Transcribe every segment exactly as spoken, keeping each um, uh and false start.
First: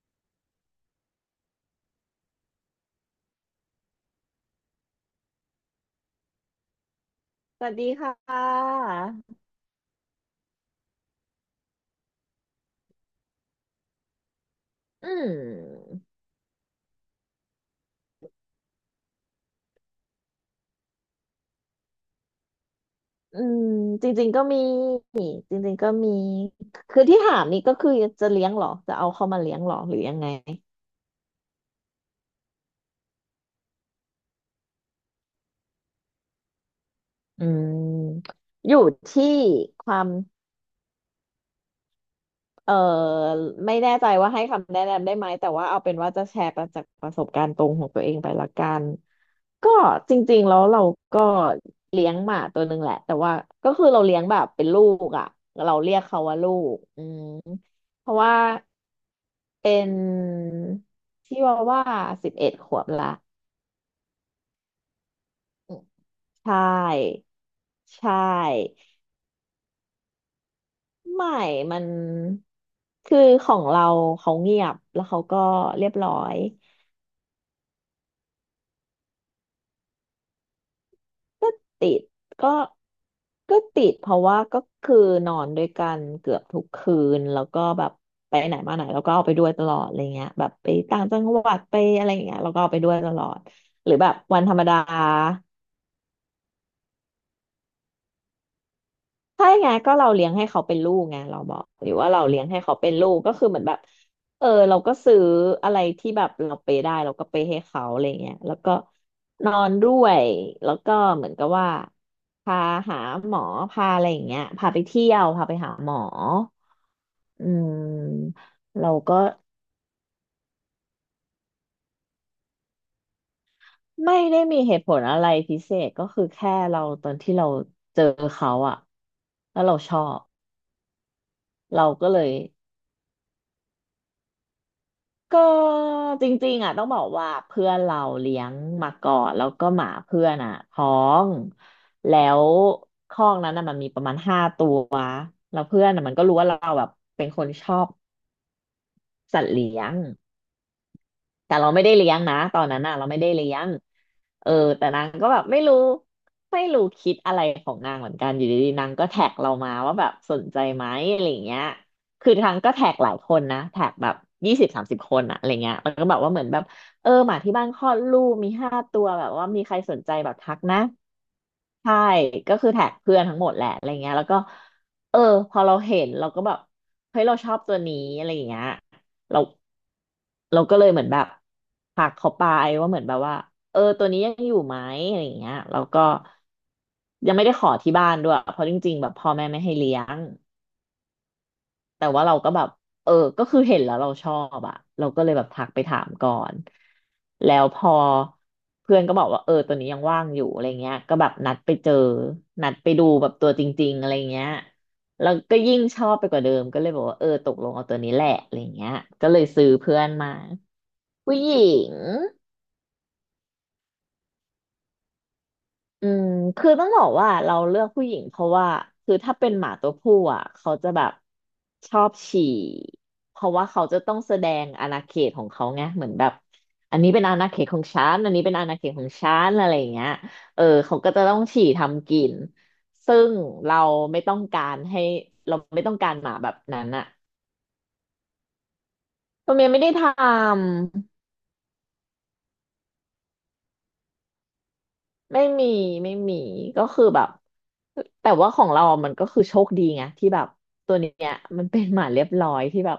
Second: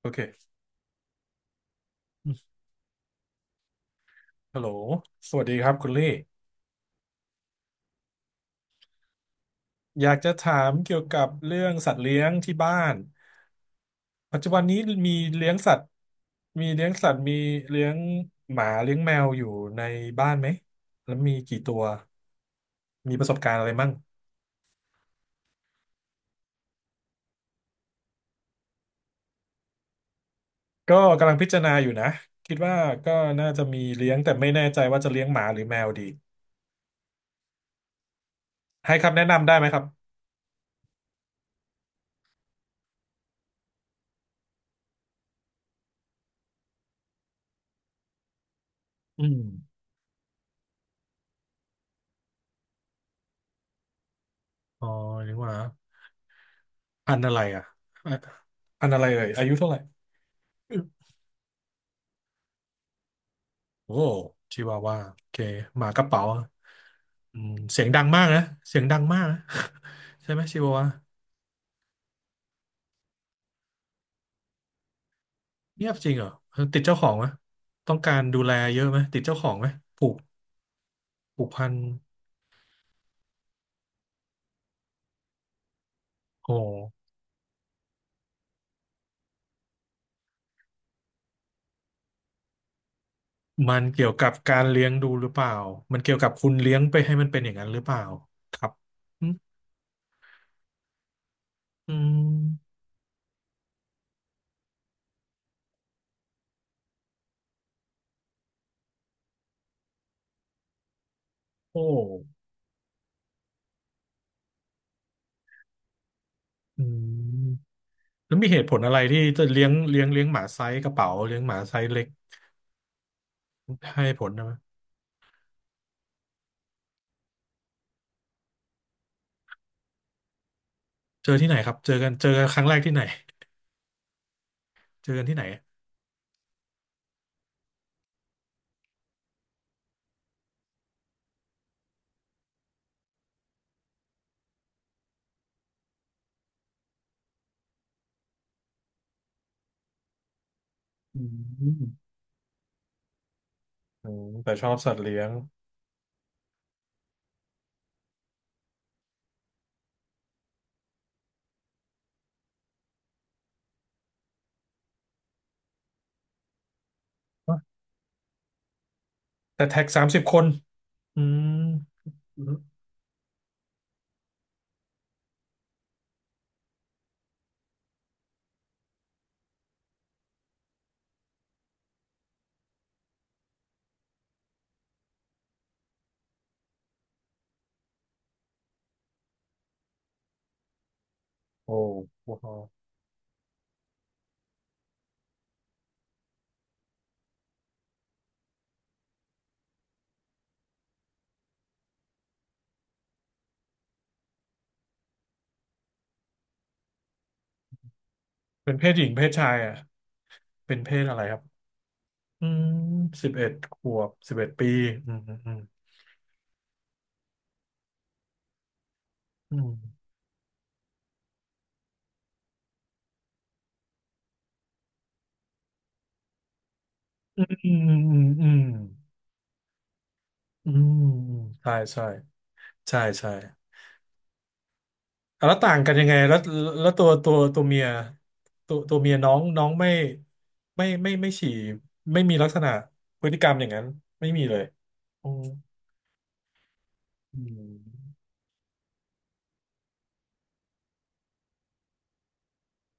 โอเคฮัลโหลสวัสดีครับคุณลี่สวัสดีค่ะอยากจะถามเกี่ยวกับเรื่องสัตว์เลี้ยงที่บ้านปัจจุบันนี้อืมีเลี้ยงสัตว์มมีเลี้ยงสัตว์มีเลี้ยงหมาเลี้ยงแมวอยู่ในบ้านไหมแล้วมีกี่ตัวมีประสบอืการณ์อะมไรมั่งจริงๆก็มีจริงๆก็มี คือที่ถามนี่ก็คือจะเลี้ยงเหรอ จะเอาเข้ามาเลี้ยงเหรอ หรือยังไงก็กำลังพิจารณาอยู่นะคิดว่าก็น่าจะมีเลี้ยงแต่ไม่แน่ใจว่าจะเลี้ยงหมาหรือแมวดีอืมอยู่ให้คำแนะที่นำได้ไหมครับความเออไม่แน่ใจว่าให้คำแนะนำได้ไหมแต่ว่าเอาเป็นว่าจะแชร์ประจากประสบการณ์ตรงของตัวเองไปละกันอืมก็จริงๆแล้วเราก็เลี้ยงหมาตัวหนึ่งแหละแต่ว่าก็คือเราเลี้ยงแบบเป็นลูอ๋อกอ่ะเลี้ยงหมาเราเรียกเขาว่าลูกอืพันมธุ์อะไรอ่ะเพราะว่า พันธุ์อะไรเอ่ยอายุเท่าไหเป็ร่ นชิวาว่าสิบเอ็ดขวบละโอ้ชิวาว่าโอเคอืหมมากระเป๋าอใช่ืมเสียงดัใชงมากนะ่เสียงดังมากนะ ใช่ไหมชิวาว่าไม่มันคือของเราเขาเงียบแล้วเขาก็เรีเงียยบบจร้ริองเหรอยเออติดเจ้าของไหมต้องการดูแลเยอะไหมติดเจ้าของไหมผูกผูกก็พันติดก็ก็ติดเพราะว่าก็คือนอนด้วยกันเกือบโอ้ทุกคืนแล้วก็แบบไปไหนมาไหนเราก็เอาไปด้วยตลอดอะไรเงี้ยแบบไปต่างจังหวัดไปอะไรอย่างเงี้ยเราก็เอาไปด้วยตลอดมันหรือเกี่แบยวบกับวันธรการมรดา เลี้ยงดูหรือเปล่ามันเกี่ยวกับคุณเลี้ยงไปให้มันเป็นอย่างนั้นหรือเปล่าครับอืมใช่ไงก็เราเลี้ยงให้เขาเป็นลูกไงเราบอกหอืรือว่าเราเลี้ยงให้มเขาเป็นลูกก็คือเหมือนแบบเออเราก็ซื้ออะไรที่แบบเราไปได้เราก็ไปให้เขาอะไรเงี้ยแล้วก็นอนด้วยแล้วก็เหมือนกับว่าโอ้พาหาหมอพาอะไรอย่างเงี้ยพาไปเที่ยวพาไปหาหมออือืมแล้มวมีเหตุผลเราอะไรที่ก็จะเลี้ยงเลี้ยงเลี้ยงหมาไซส์กระเป๋าเลี้ยงหมาไซส์เล็กให้ไม่ผลได้นะมั้มียเหตุผลอะไรพิเศษก็คือแค่เราตอนที่เราเจอเขาอะแล้วเราชอบเจอที่ไหนครับเราเจอก็กันเลเจอย กันครั้งแรกที่ไหน เจอกันที่ก็ไหนอะจริงๆอ่ะต้องบอกว่าเพื่อนเราเลี้ยงมาก่อนแล้วก็หมาเพื่อนอ่ะท้องแล้วคอกนั้นน่ะมันมีประมาณห้าตัวแล้วเพื่อนน่ะมันก็รู้ว่าเราแบบเป็นคนชอบสัตว์เลี้ยง อืแต่เราไม่ได้มเลี้ยงนะตอนนั้นน่ะเราไม่ได้เลี้ยงอืม เอแต่อชอบแต่สัตว์นางเลี้ยก็ง แบบไม่รู้ไม่รู้คิดอะไรของนางเหมือนกันอยู่ดีๆนางก็แท็กเรามาว่าแบบสนใจไหมอะไรอย่างเงี้ยคือทางก็แท็กหลายคนนะแท็กแบบยี่สิบสามสิบคนอะอะไรเงี้ยมันก็แบบว่าเหมือนแบบเออหมาที่บ้านคลอดลูกมีห้าตัวแบบว่ามีแต่ใครแท็กสนสามใจสิบแบคบนทักนะอืมใช่อืม ก็คือแท็กเพื่อนทั้งหมดแหละอะไรเงี้ยแล้วก็เออพอเราเห็นเราก็แบบเฮ้ยเราชอบตัวนี้อะไรอย่างเงี้ย เราเราก็เลยเหมือนแบบทักเขาไปว่าเหมือนแบบว่าเออตัวนี้ยังอยู่ไหมอะไรอย่างเงี้ยแล้วก็ยังไม่ได้ขอที่บ้านด้วยเพราะจริงๆแบบพ่อแม่ไม่ให้เลี้ยง โอ้แต่ว่าโหเราก็แบบเออก็คือเห็นแล้วเราชอบอะเราก็เลยแบบทักไปถามก่อนแล้วพอเพื่อนก็บอกว่าเออตัวนี้ยังว่างอยู่อะไรเงี้ยก็แบบนัดไปเจอนัดไปดูแบบตัวจริงๆอะไรเงี้ยแล้วก็ยิ่งชอบไปกว่าเดิมก็เลยบอกว่าเออตกลงเอาตัวนี้แหละอะไรเป็นเพเงี้ยศหญิงเพก็ศเลยชายซื้ออ่ะ เพื่อนมาเป็นเพศอะไรคผู้รับ หญิง อืมสิบเอ็ดขวบสิบเอ็ดปีอืมอืมอืมคือต้องบอกว่าเราเลือกผู้หญิงเพราะว่าคือถ้าเป็นอืหมมาตัวผู้อ่ะเขาจะแบบชอบฉี่เพราะว่าเขาจะต้องแสดงอาณาเขตของเขาไงเหมือนแบบอันนี้เป็นอาณาเขตอืขอม งฉัอืนม อันนี้อืเป็นมอาณาเขตของฉันอะไรอย่างเงี้ยเอออืมเขาอืก็มจะอืต้อมงฉี่ใช่ใช่ ทำกินใช่ซึ่ใช่ งเราไม่ต้องการให้อ่ะแล้เราวต่างไม่กัต้อนงยังกาไงรหมาแล้วแบบนั้แล้นวตัอ่ะวตัวตัวเมียตัวตัวเมียน้องตัวน้อเมียงไม่ไม่ได้ทไม่ไม่ำ ไม่ฉี่ไม่มีลักษณะพฤติกรรมอย่างนั้นไม่มีเลยอืไม่มมีไม่มีก็คือแบบอืมแต่ว่าของเราอะมันก็คือโชคดีไงที่แบบตัวเนี้ยมันเป็นหมาเรียบร้อยที่แบบ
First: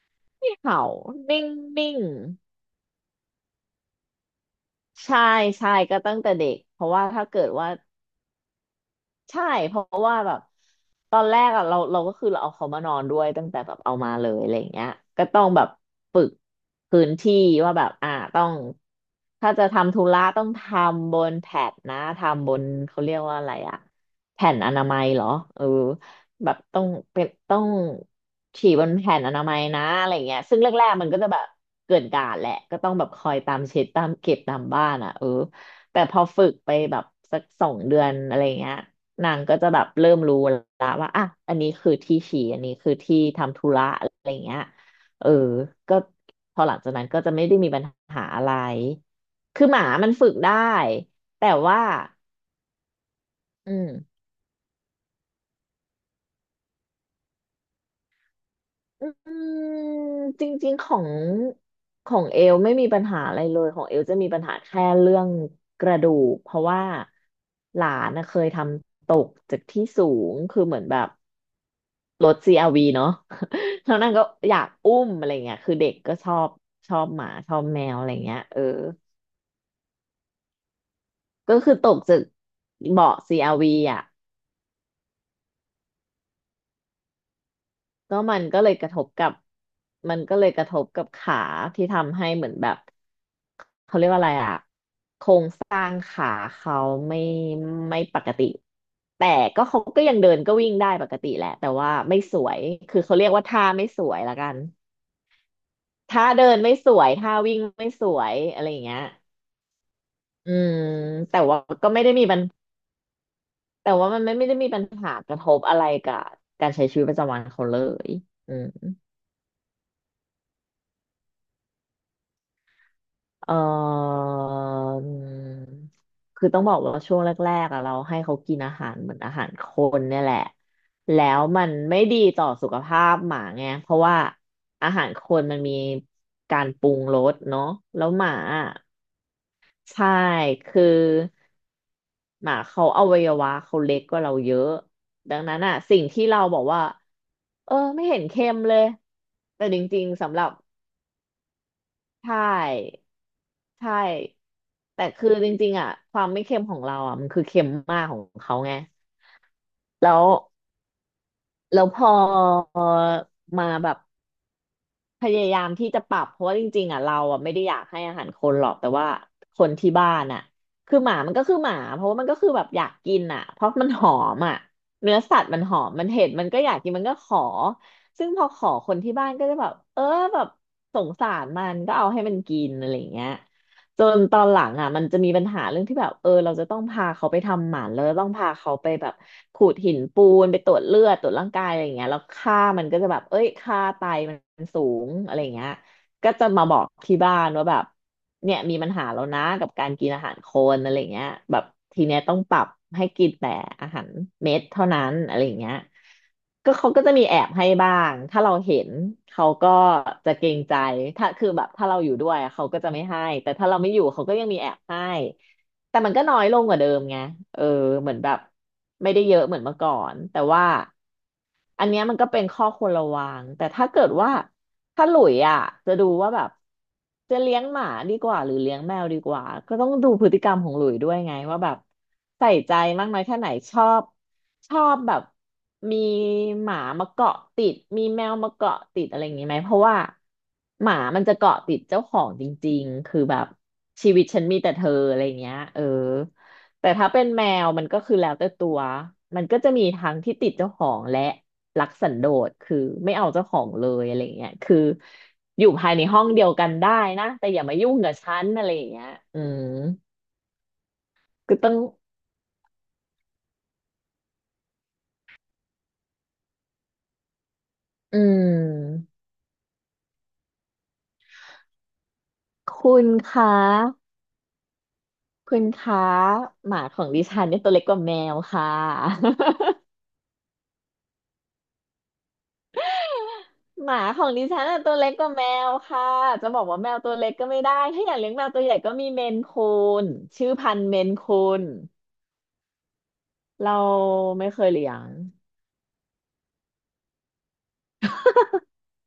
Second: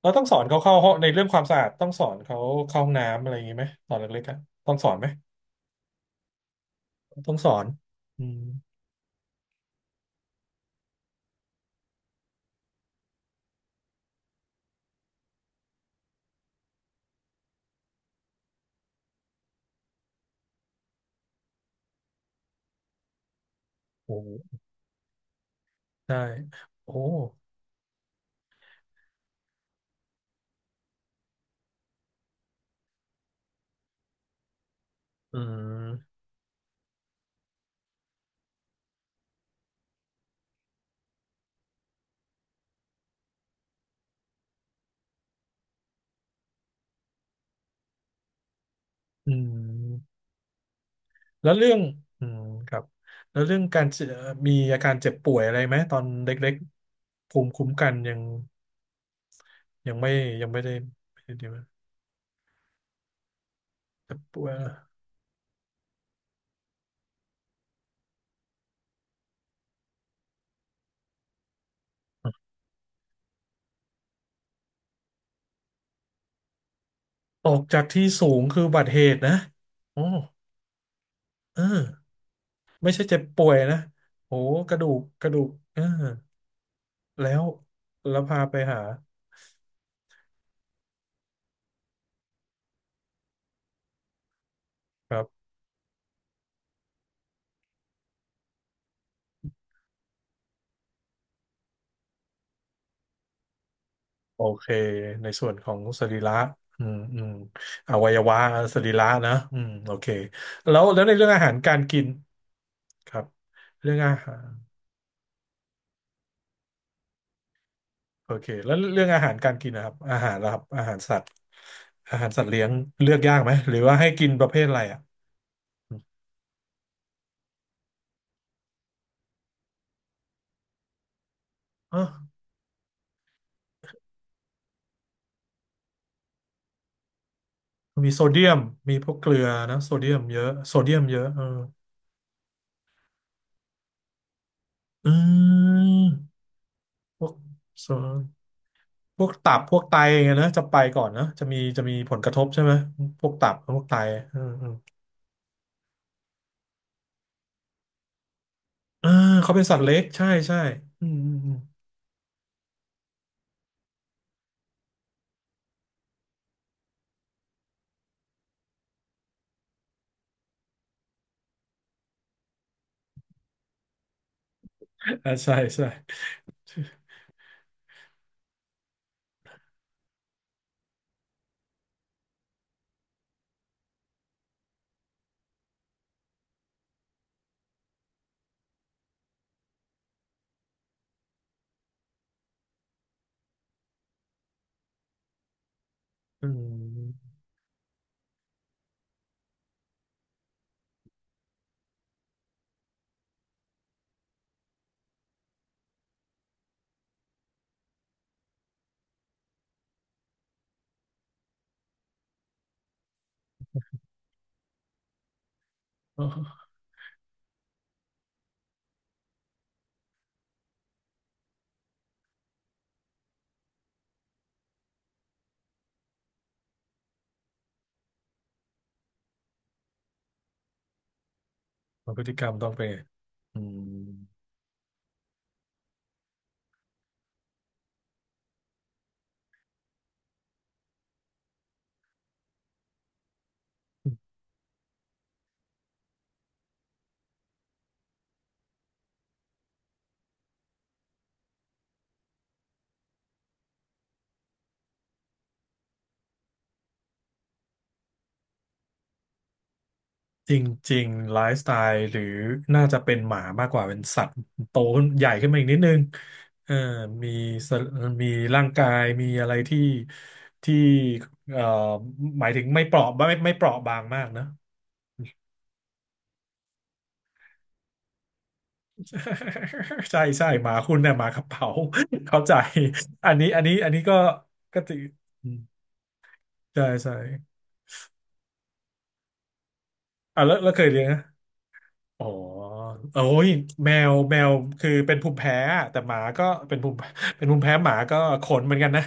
เราต้องสอนไม่เขาเข้าเห่าห้องในเรื่องคนิ่วามงสะอาดต้อนิ่งงสอนเขาเข้าห้องน้ำอะไรอย่างนี้ไหมตอนเล็กๆอะต้องสอนไหมใช่ใช่ก็ตั้งแต่เด็กเพราะว่าถ้าต้องเกิสดอนว่า อืมใช่เพราะว่าแบบตอนแรกอะเราเราก็คือเราเอาเขามานอนด้วยตั้งแต่แบบเอามาเลยอะไรอย่างเงี้ยก็ต้องแบบฝึกพื้นที่ว่าแบบอ่าต้องถ้าจะทำธุระต้องทำบนแพดนะทำบนเขาเรียกว่าอะไรอะโอแผ่้นอนามัยเหรอเออได้แบบต้องโอ้เป็นต้องฉี่บนแผ่นอนามัยนะอะไรอย่างเงี้ยซึ่งแรกๆมันก็จะแบบเกินกาดแหละก็ต้องแบบคอยตามเช็ดตามเก็บตามบ้านอะเอออืแต่มพอฝึกไปแบบสักสองเดือนอะไรเงี้ย นางก็จะแบบเริ่มรู้แล้วว่าอ่ะอันนี้คือที่ฉี่อันนี้คือที่ทำธุระอะไรอย่างเงี้ยเออก็พอหลังจากนั้นก็จะไม่ได้มีปัญหาอะไรอืคือหมามันมฝึกได้แต่แล้วเรื่อว่างอืมครับแล้วเรื่องอืการมเจ็บมีอาการเจ็บป่วยอะไรไหมตอนเล็กๆภูมิคุ้มกันยัง อืยังไม่มจยัรงไม่ได้ิงๆของไม่ได้ดีมากของเอลไม่มีปัญหาอะไรเลยของเอลแต่จะมีปัป่ญวหายแค่เรื่องกระดูกเพราะว่าหลานนะเคยทำตกจากที่สูงคือเหมือนแบบ รถซีอาร์วีเนาะ แล้วนางก็อยากอุ้มอะไรเงี้ยคือเด็กก็ชอบชอบหมาตชอกบจาแมกวที่อะไรสูเงี้ยงเอคือออุบัติเหตุนะโอ้ก็เอคือตอกจากไม่ใช่เบาะเจ็บซีป่วอายร์วีนะอ่ะโอ้กระดูกกระดูกเออแล้วแล้ก็วมัพานไปก็เลยหากระทบกับมันก็เลยกระทบกับขาที่ทำให้เหมือนแบบเขาเรียกว่าอะไรอ่ะครัโครบงสร้างขาเขาไม่ไม่ปกติแต่ก็เขาก็ยังเดินก็วิ่งได้ปกติแหละแต่ว่าไม่สวยคือเขาเรียกว่าท่าไม่สวยละโอกัน เคในส่วนของสรีถ้าระเดินไม่อืสมวยอืมถ้าวิ่งไม่อสวัยวยวะอะไรอสย่างรีเงี้ยระนะอืมโอเคอืมแล้วแล้วในเรื่องแต่อาหารว่าการก็กิไม่นได้มีปัญครับแต่เรื่องว่าอามันหาไม่ไม่รได้มีปัญหากระทบอะไรกับการใช้ชีวิตประจำวันเขาเลยโอเคอืแล้วมเรื่องอาหารการกินนะครับอาหารนะครับอาหารสัตว์อาหารสัตว์เลี้ยงเลือกยากไหเมหรือว่าให้ออกินอประเภทอะไรอ่ะ ืมคือต้องบอกว่าช่วงแรกๆอะเราให้เขากินอาหารเหมือนอาหารคนเนี่ยแหละแล้วมันไม่อ่ะดีต่อสุขภาพหมาไงเพราะว่าอาหารคนมันมีการปรุงรสเนาะแล้วมีโซหมาเดียมอะมีพวกเกลือนะโซใช่เดียมเยอะโซคือ เดียมเยอะเออหมาเขาอวัยวะเขาเล็กกว่าเราเยอะอืดังนั้นอ่ะสิ่งที่เรามบอกว่าพวกเออโซไม่เห็นเค็มเลยพวกตับแต่พจวกไตริงอย่าๆงเงี้สำยหรันะบจะไปก่อนนะจะมีจะมีผลใชกระทบใช่ไหม ่พวกตับพวใชกไตอื่มอืมแต่คือจริงๆอ่ะความไม่เค็มของเราอ่ะมันคือเค็มมากของเขาไงเออเขาเป็นสัตว์เล็กแล้วใช่ใช่อืมอืมอืมแล้วพอมาแบบ พยายามที่จะปรับเพราะว่าจริงๆอ่ะเราอ่ะไม่ได้อยากให้อาหารคนหรอกแต่ว่าคนที่บ้านอ่ะคือหมามันก็คือหมาเพราะว่ามันก็คือแบบอยากกินอ่ะเพราะมันหอมอ่ะเนื้ออ่าสัตว์ใช่มันหอใช่มมันเห็นมันก็อยากกินมันก็ขอซึ่งพอขอคนที่บ้านก็จะแบบเออแบบสงสารมันก็เอาให้มันกินอะไรอย่างเงี้ย จนตอนหลังอ่ะมันจะมีปัญหาเรื่องที่แบบเออเราจะต้องพาเขาไปทำหมันแล้วต้องพาเขาไปแบบขูดหินปูนไปตรวจเลือดตรวจร่างกายอะไรอย่างเงี้ยแล้วค่ามันก็จะแบบเอ้ยค่าไตมันสูงอะไรอย่างเงี้ย ก็จะอืมาบอกมที่บ้านว่าแบบเนี่ยมีปัญหาแล้วนะกับการกินอาหารคนอะไรเงี้ยแบบทีเนี้ยต้องปรับให้กินแต่อาหารเม็ดเท่านั้นอะไรเงี้ยก็เขาก็จะมีแอบให้บ้างถ้าเราเห็นเขาก็จะเกรงใจถ้าคือแบบถ้าเราอยู่ด้วยเขาก็จะไม่ให้แต่ถ้าเราไม่อยู่เขาก็ยังมีแอบให้แต่มันก็อ๋น้อยลองกว่าเดิมไงเออเหมือนแบบไม่ได้เยอะเหมือนเมื่อก่อนแต่ว่า อันเนี้ยมันก็เป็นข้อควรระวัง แต่ถ้าเกิดว่าถ้าหลุยอ่ะจะดูว่าแบบจะเลี้ยงหมาดีกว่าหรือเลี้ยงแมวดีกว่า ก็ต้องดูพฤติกรรมของหลุยด้วยไงว่าแบบพฤติกรใส่รมต้องใจเป็นมากน้อยแค่ไหนอืชอบม ชอบแบบมีหมามาเกาะติดมีแมวมาเกาะติดอะไรอย่างนี้ไหมเพราะว่าหมามันจะเกาะติดเจ้าของจริงๆคือแบบชีวิตฉันมีแต่เธออะไรอย่างเงี้ยเออแต่ถ้าเป็นแมวมันก็คือแล้วแต่ตัวมันก็จะมีทั้งที่ติดเจ้าของและ รักสันโดษคือไม่เอาเจ้าของเลยอะไรเงี้ยคืออยู่ภายในห้องเดียวกันได้นะแต่อย่ามายุ่งกับฉันอะไรเงี้ยอืมจริงๆไลก็ฟ์สต้ไตองล์หรือน่าจะเป็นหมามากกว่าเป็นสัตว์โตขึ้นใหญ่ขึ้นมาอีกนิดนึงเออมีสอืมีร่างกายมมีอะไรที่ที่เอ่อหมายถึงไม่เปคุราะณไม่คไม่ะเปราะบางมากนะ คุณคะหมาของดิฉันเนี่ยตัวเล็กกว่าแมวค่ะ ใช่ใช่หมาคุณเนี่ยหมากระเป๋า เข้าใจอันนี้อันนี้อัหนนี้มาก็ของดิฉันก็น่ะตัติวเล็กกว่าแมอืมวค่ะจะบอกว่าใช่แมวตัใช่วเล็กก็ไม่ได้ถ้าอยากเลี้ยงแมวตัวใหญ่ก็มีเมนคูนอ่ะชื่อแล้วแล้วพันเคธุ์ยเมเลี้ยงนไหม คูนอ๋อโอ้ยเราแมวแมไม่วเคยเลี้คือยง เป็นภูมิแพ้อะแต่หมาก็เป็นภูมิ เป็นภูมิแพ้หมาก็ขนเหมือนกันนะ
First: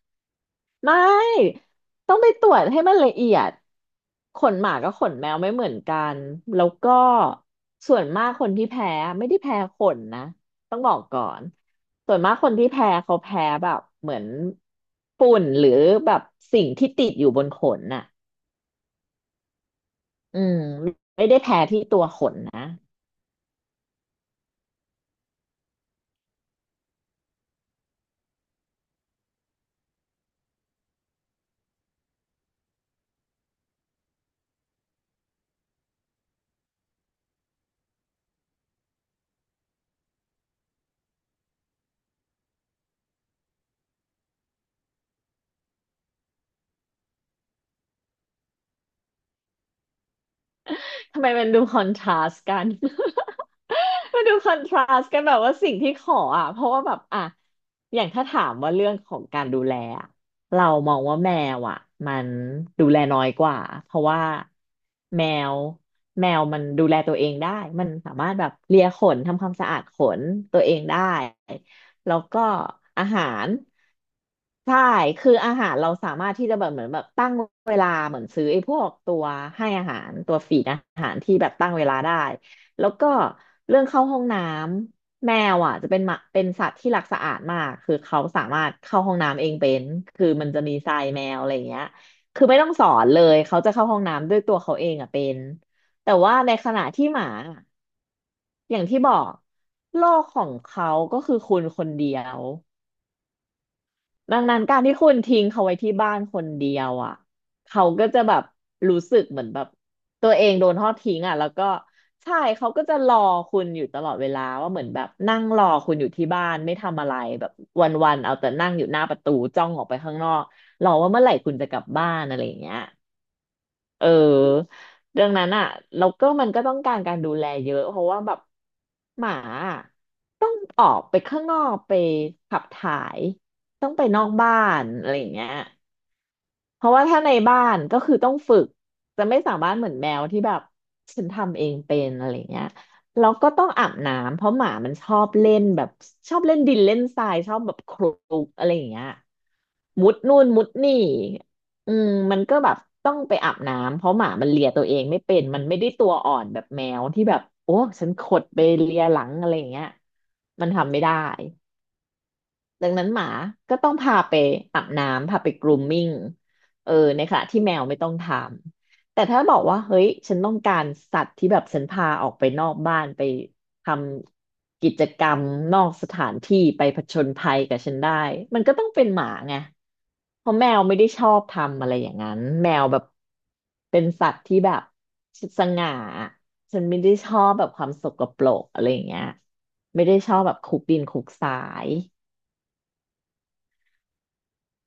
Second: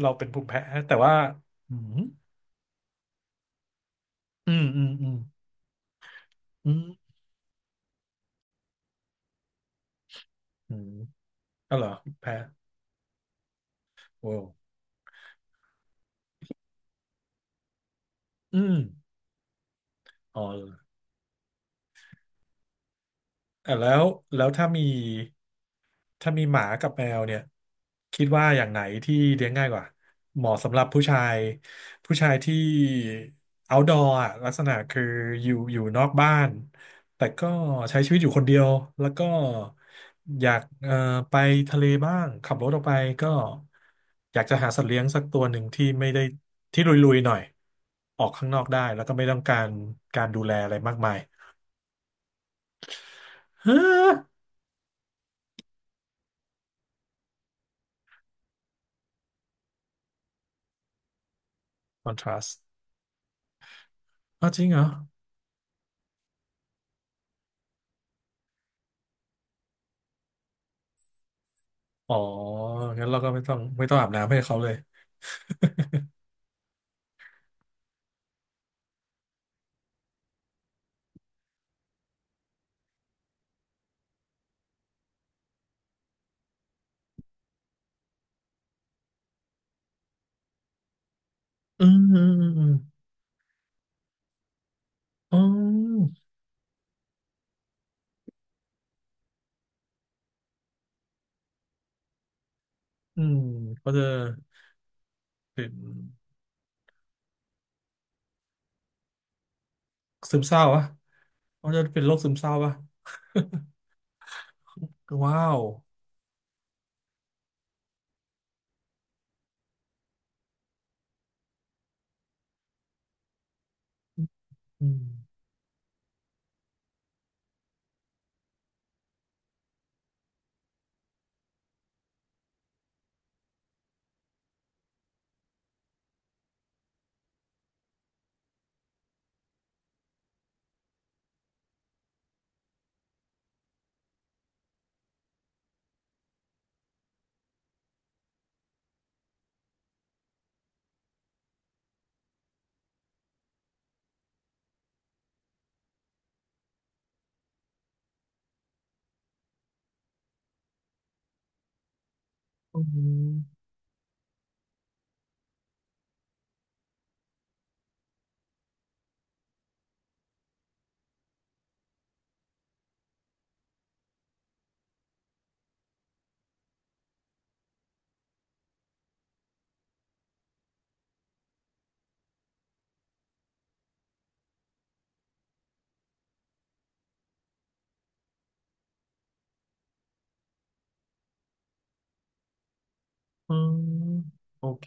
เราเป็นภูมิแพ้ไมแต่ว่า่อืมต้องไปตรวจให้มันละเอียดขอืนมหมาอืมกับขอืนมแมวไม่เหมือนกันแล้อืวก็มส่วนมากคนที่แพ้ไม่ได้แพ้ขนนะอืต้องบมอกก่อนเอาเหรอส่วนมาแพ้กคนที่แพ้เขาแพ้แบบเหมือนโว้วฝุ่นหรือแบบสิ่งที่ติดอยู่บนขนน่ะอืมอือ๋อ มไม่ได้แพ้ที่ตัวขนนะ อ่ะแล้วแล้วถ้ามีถ้ามีหมากับแมวเนี่ยคิดว่าอย่างไหนที่เลี้ยงง่ายกว่าเหมาะสำหรับผู้ชายผู้ชายที่ outdoor อะลักษณะคืออยู่อยู่นอกบ้านแต่ก็ใช้ชีวิตอยู่คนเดียวแล้วก็อยากเอ่อไปทะเลบ้างขับรถออกไปก็อยากจะหาสัตว์เลี้ยงสักตัวหนึ่งที่ไม่ได้ที่ลุยๆหน่อยออกข้างนอกได้แล้วก็ไม่ต้องการการดูแลอะไรมากมาย ทำไมมันดูคอนทราสต์กัน มันดูคอ นทราสต์กันแบบว่าสิ่งที่ขออ่ะเพราะว่าแบบอ่ะอย่างถ้าถามว่าเรื่องของการดูแลอะเรามองว่าแมวอ่ะคอมันทนราส ดูแลน้อยกว่าเพราะว่าอ้าวจริงเหรอ แมวแมวมันดูแลตัวเองได้มันสามารถแบบเลียขนทำความสะอาดขนตัวเองได้อ๋แล้อวก็อางั้นเราหาก็ไม่ร ต้องไม่ต้องอาบน้ำให้เขาเลยใช่คืออาหารเราสามารถที่จะแบบเหมือนแบบตั้งเวลาเหมือนซื้อไอ้พวกตัวให้อาหารตัวฟีดอาหารที่แบบตั้งเวลาได้แล้วก็เรื่องเข้าห้องน้ำแมวอ่ะจะเป็นหมาเป็นสัตว์ที่รักสะอาดมากคือเขาสามารถเข้าห้องน้ำเองเป็นคือมันจะมีทรายแมวอะไรอย่างเงี้อืยมอืมคือือมไม่อืต้อมงสอนเลยเขาจะเข้าห้องน้ำด้วยตัวเขาเองอ่ะเป็อ๋นอแต่ว่าในขณะที่หมาอย่างที่บอกโลกของเขาก็คือคุณคนเดียว อืมเขาจะดังนั้นการที่คุณทิ้งเขาเป็นไว้ที่บ้านคนเดียวอ่ะเขาก็จะแบบรู้สึกเหมือนแบบตัวซึมเอเศงร้าโดนวะทอดทิ้งอ่ะแล้วก็เขาจะเป็นโรคซึมใช่เศร้าเขาวะ ก็จะรอคุณอยู่ตลอดเวลาว่าเหมือนแบบ นั่ว้างรวอคุณอยู่ที่บ้านไม่ทำอะไรแบบวันๆเอาแต่นั่งอยู่หน้าประตูจ้องออกไปข้างนอกรอว่าเมื่อไหร่คุณจะกลับบ้านอะไรอย่างเงี้ยเอออืมดังนั้นอ่ะแล้วก็มันก็ต้องการการดูแลเยอะเพราะว่าแบบหมาอะ ออกไปข้างนอกไปขับถ่ายต้องไปนอกบ้านอะไรอย่างเงี้ย เพราะว่าถ้าในบ้านก็คือต้องฝึกจะไม่สามารถเหมือนแมวที่แบบฉันทำเองเป็นอะไรเงี้ยแล้วก็ต้องอาบน้ำเพราะหมามันชอบเล่นแบบชอบเล่นดินเล่นทรายชอบแบบคลุกอะไรอย่างเงี้ยมุดนู่นมุดนี่อืมมันก็แบบต้องไปอาบน้ำเพราะหมามันเลียตัวเองไม่เป็นมันไม่ได้ตัวอ่อนแบบแมวที่แบบโอ้ฉันขดไปเลียหลังอะไรอย่างเงี้ยมันทำไม่ได้ อืดังนั้นหมามก็ต้องพาไปอาบน้ำพาไป grooming เออในขณะที่แมวไม่ต้องทำแต่ถ้าบอกว่าเฮ้ยฉันต้องการสัตว์ที่แบบฉันพาออกไปนอกบ้านไปทำกิจกรรมนอกสถานที่ไปผจญภัยกับฉันได้มันก็ต้องเป็นหมาไงเพราะแมวไม่ได้ชอบทำอะไรอย่างนั้นแมวแบบเป็นสัตว์ที่แบบสง่าฉันไม่ได้ชอบแบบความสกปรกอะไรอย่างเงี้ยไม่ได้ชอบแบบคุกดินคุกสาย อืมโอเค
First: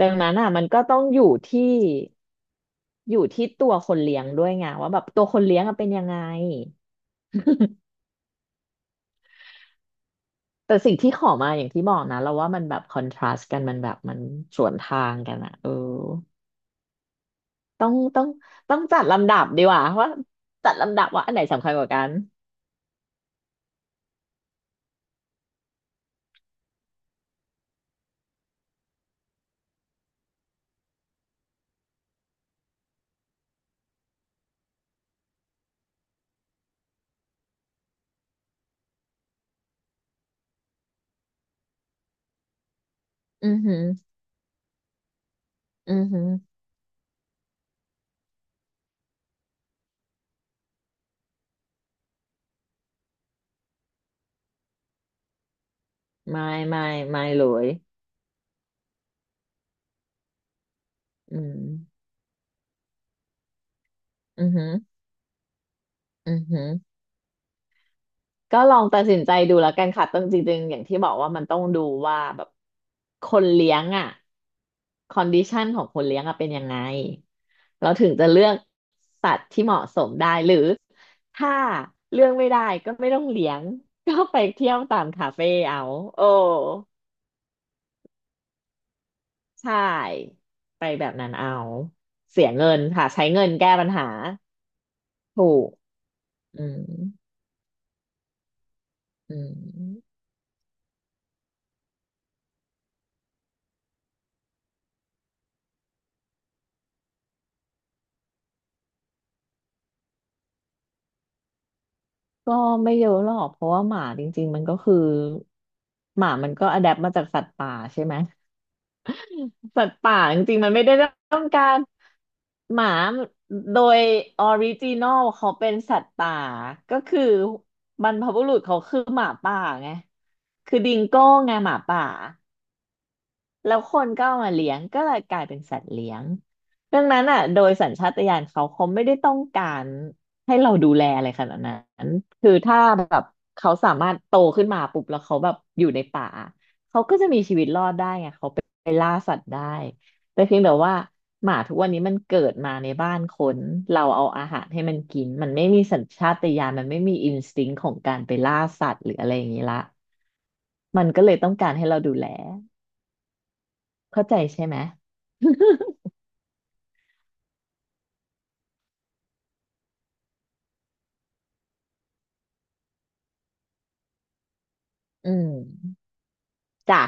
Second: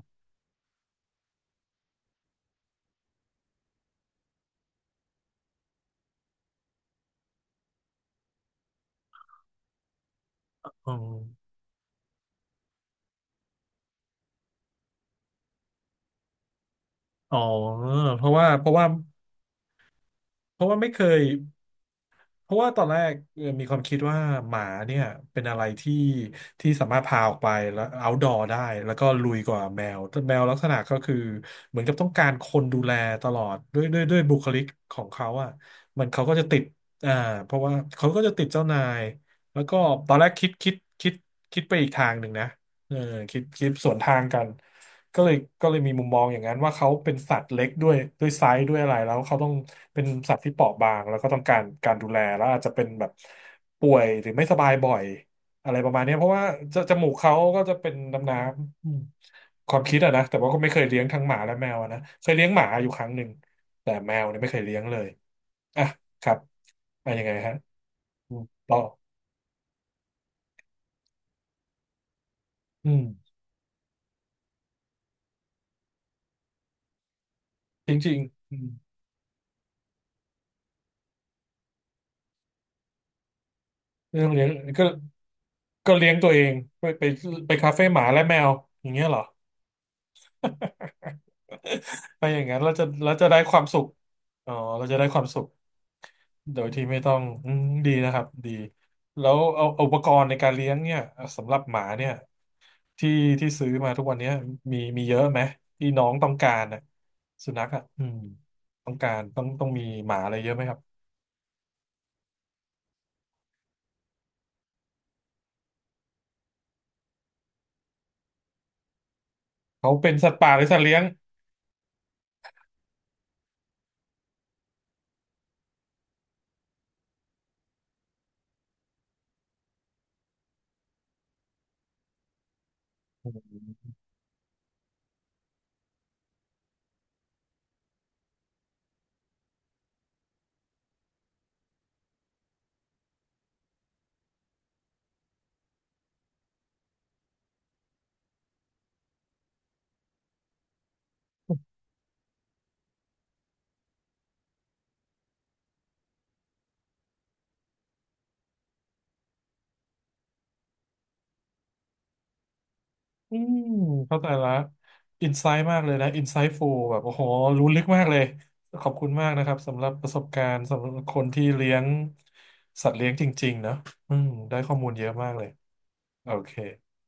ดังนั้นอ่ะมันก็ต้องอยู่ที่อยู่ที่ตัวคนเลี้ยงด้วยไงว่าแบบตัวคนเลี้ยงอะเป็นยังไง แต่อ๋สิ่งที่ขออมาอย่างที่บอกนะเราว่ามันแบบคอนทราสต์กันมันแบบมันสวนทางกันอ่ะเอออ๋อต้องต้เพองราะว่าเพราะต้องว่าจัดลำดับดีกว่าว่าเพราะจัดว่าไม่ลำเคดับย ว่าอันไหนสำคัญกว่ากันเพราะว่าตอนแรกเอ่อมีความคิดว่าหมาเนี่ยเป็นอะไรที่ที่สามารถพาออกไปแล้ว outdoor ได้แล้วก็ลุยกว่าแมวแต่แมวลักษณะก็คือเหมือนกับต้องการคนดูแลตลอดด้วยด้วยด้วยบุคลิกของเขาอ่ะมันเขาก็จะติดอ่าเพราะว่าเขาก็จะติดเจ้านายแล้วก็ตอนแรกคิดคิดคิดคิดไปอีกทางหนึ่งนะเออคิดอือคิดหือสวนทางกัน ก็เลยก็เลยมีอืมุอมมหืองออย่างนั้นว่าเขาเป็นสัตว์เล็กด้วยด้วยไซส์ด้วยอะไรแล้วเขาต้องเป็นสัตว์ที่เปราะบางแล้วก็ต้องการการดูแลแล้วอาจจะเป็นแบบป่วยหรือไม่สบายบ่อยอะไรประมาณเนี้ยเพราะไม่ว่าจไม่จมูกไม่เขาเลก็ยจะเป็นน้ำน้ำอืมความคิดอะนะแต่ว่าก็ไม่เคยเลี้ยงทั้งหอืมาและมแมวอะนะเคยเลี้ยงหมาอยู่ครั้งหนึ่งแต่แมวเนี่ยอืไม่อเคยหือเลี้ยงเลยอ่ะคอืรับอหือ อะยังไงฮะอืมก็ลต่อองตัดสินใจดูแล้วกันค่ะต้องจริงๆอย่างที่บอกว่ามันต้องดูว่าแบบอืคมนเลี้ยงอ่ะคอนดิชันของคนเลี้ยงอ่ะเป็นยังไงเราจถึงริงจะเลืๆออืกมสัตว์ที่เหมาะสมได้หรือถ้าเลือกไม่ได้ก็ไม่ต้องเลี้ยง ก็เรื่องไปเลี้ยงเที่ยวก็ ตามคาเฟ่เอาก็เลี้ยงโอ้ตัวเองไปไปไปคาเฟ่หมาและแมวอย่างเงี้ยเหรอ ใช่ไปแบบนั้นเอา ไปอย่าเสีงยนั้นเงิเรานจะค่ะเราใช้จะได้เงินความแก้สุปัขญหาอ๋อเราจะได้ความสุขถูกโดอืยมที่ไม่ต้องอืมดีนะครับดีแล้วอืเอาอุปกม รณ์ในการเลี้ยงเนี่ยสำหรับหมาเนี่ยที่ที่ซื้อมาทุกวันเนี้ยมีมีเยอะไหมที่น้องต้องการนะสุนัขอ่ะอืมต้องการต้องต้องมีหมาอะไรเยอะไหมครับก็ไม่เยอะหรอกเพราะว่าหมาจริงๆมันก็คือหมามันก็อะแดปมาจากสัตว์ป่าใช่ไหม สัตเขาว์เป็นป่าสัตจว์ป่าริหงรืๆอมันสัตไม่ว์ได้เลี้ยง ต้องการหมาโดยออริจินอลเขาเป็นสัตว์ป่าก็คือบรรพบุรุษเขาคือหมาป่าไงคือดิงโก้ไงหมาป่า แล้วคนก็เอามาเลี้ยงก็เลยกลายเป็นสัตว์เลี้ยงดังนั้นอ่ะโดยสัญชาตญาณเขาเขาไม่ได้ต้องการให้เราดูแลอะไรขนาดนั้นคือถ้าแบบเขาสามารถโตขึ้นมาปุ๊บแล้วเขาแบบอยู่ในป่าไปล่าสัตว์ได้แต่เพียงแต่ว่าหมาทุกวันนี้มันเกิดมาในบ้านคนเราเอาอาหารให้มันกินมันไม่มีสัญชาตญาณมันไม่มีอินสติ้งของการไปล่าสัตว์หรืออะไรอย่างนี้ละมันก็เลยต้องการให้เราดูแลอืมเข้าเข้าใจใจละใช่ไหม อินไซต์มากเลยนะอินไซต์ฟูลแบบโอ้โหรู้ลึกมากเลยขอบคุณมากนะครับสำหรับประสบการณ์สำหรับคนที่เลี้ยงสัตว์เลี้ยงจริงๆเนอะอืมได้ข้อมูลเยอะ มาอืกเลยม โอเคจ้ะ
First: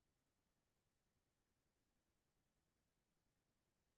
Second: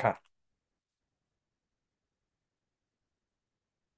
ครับ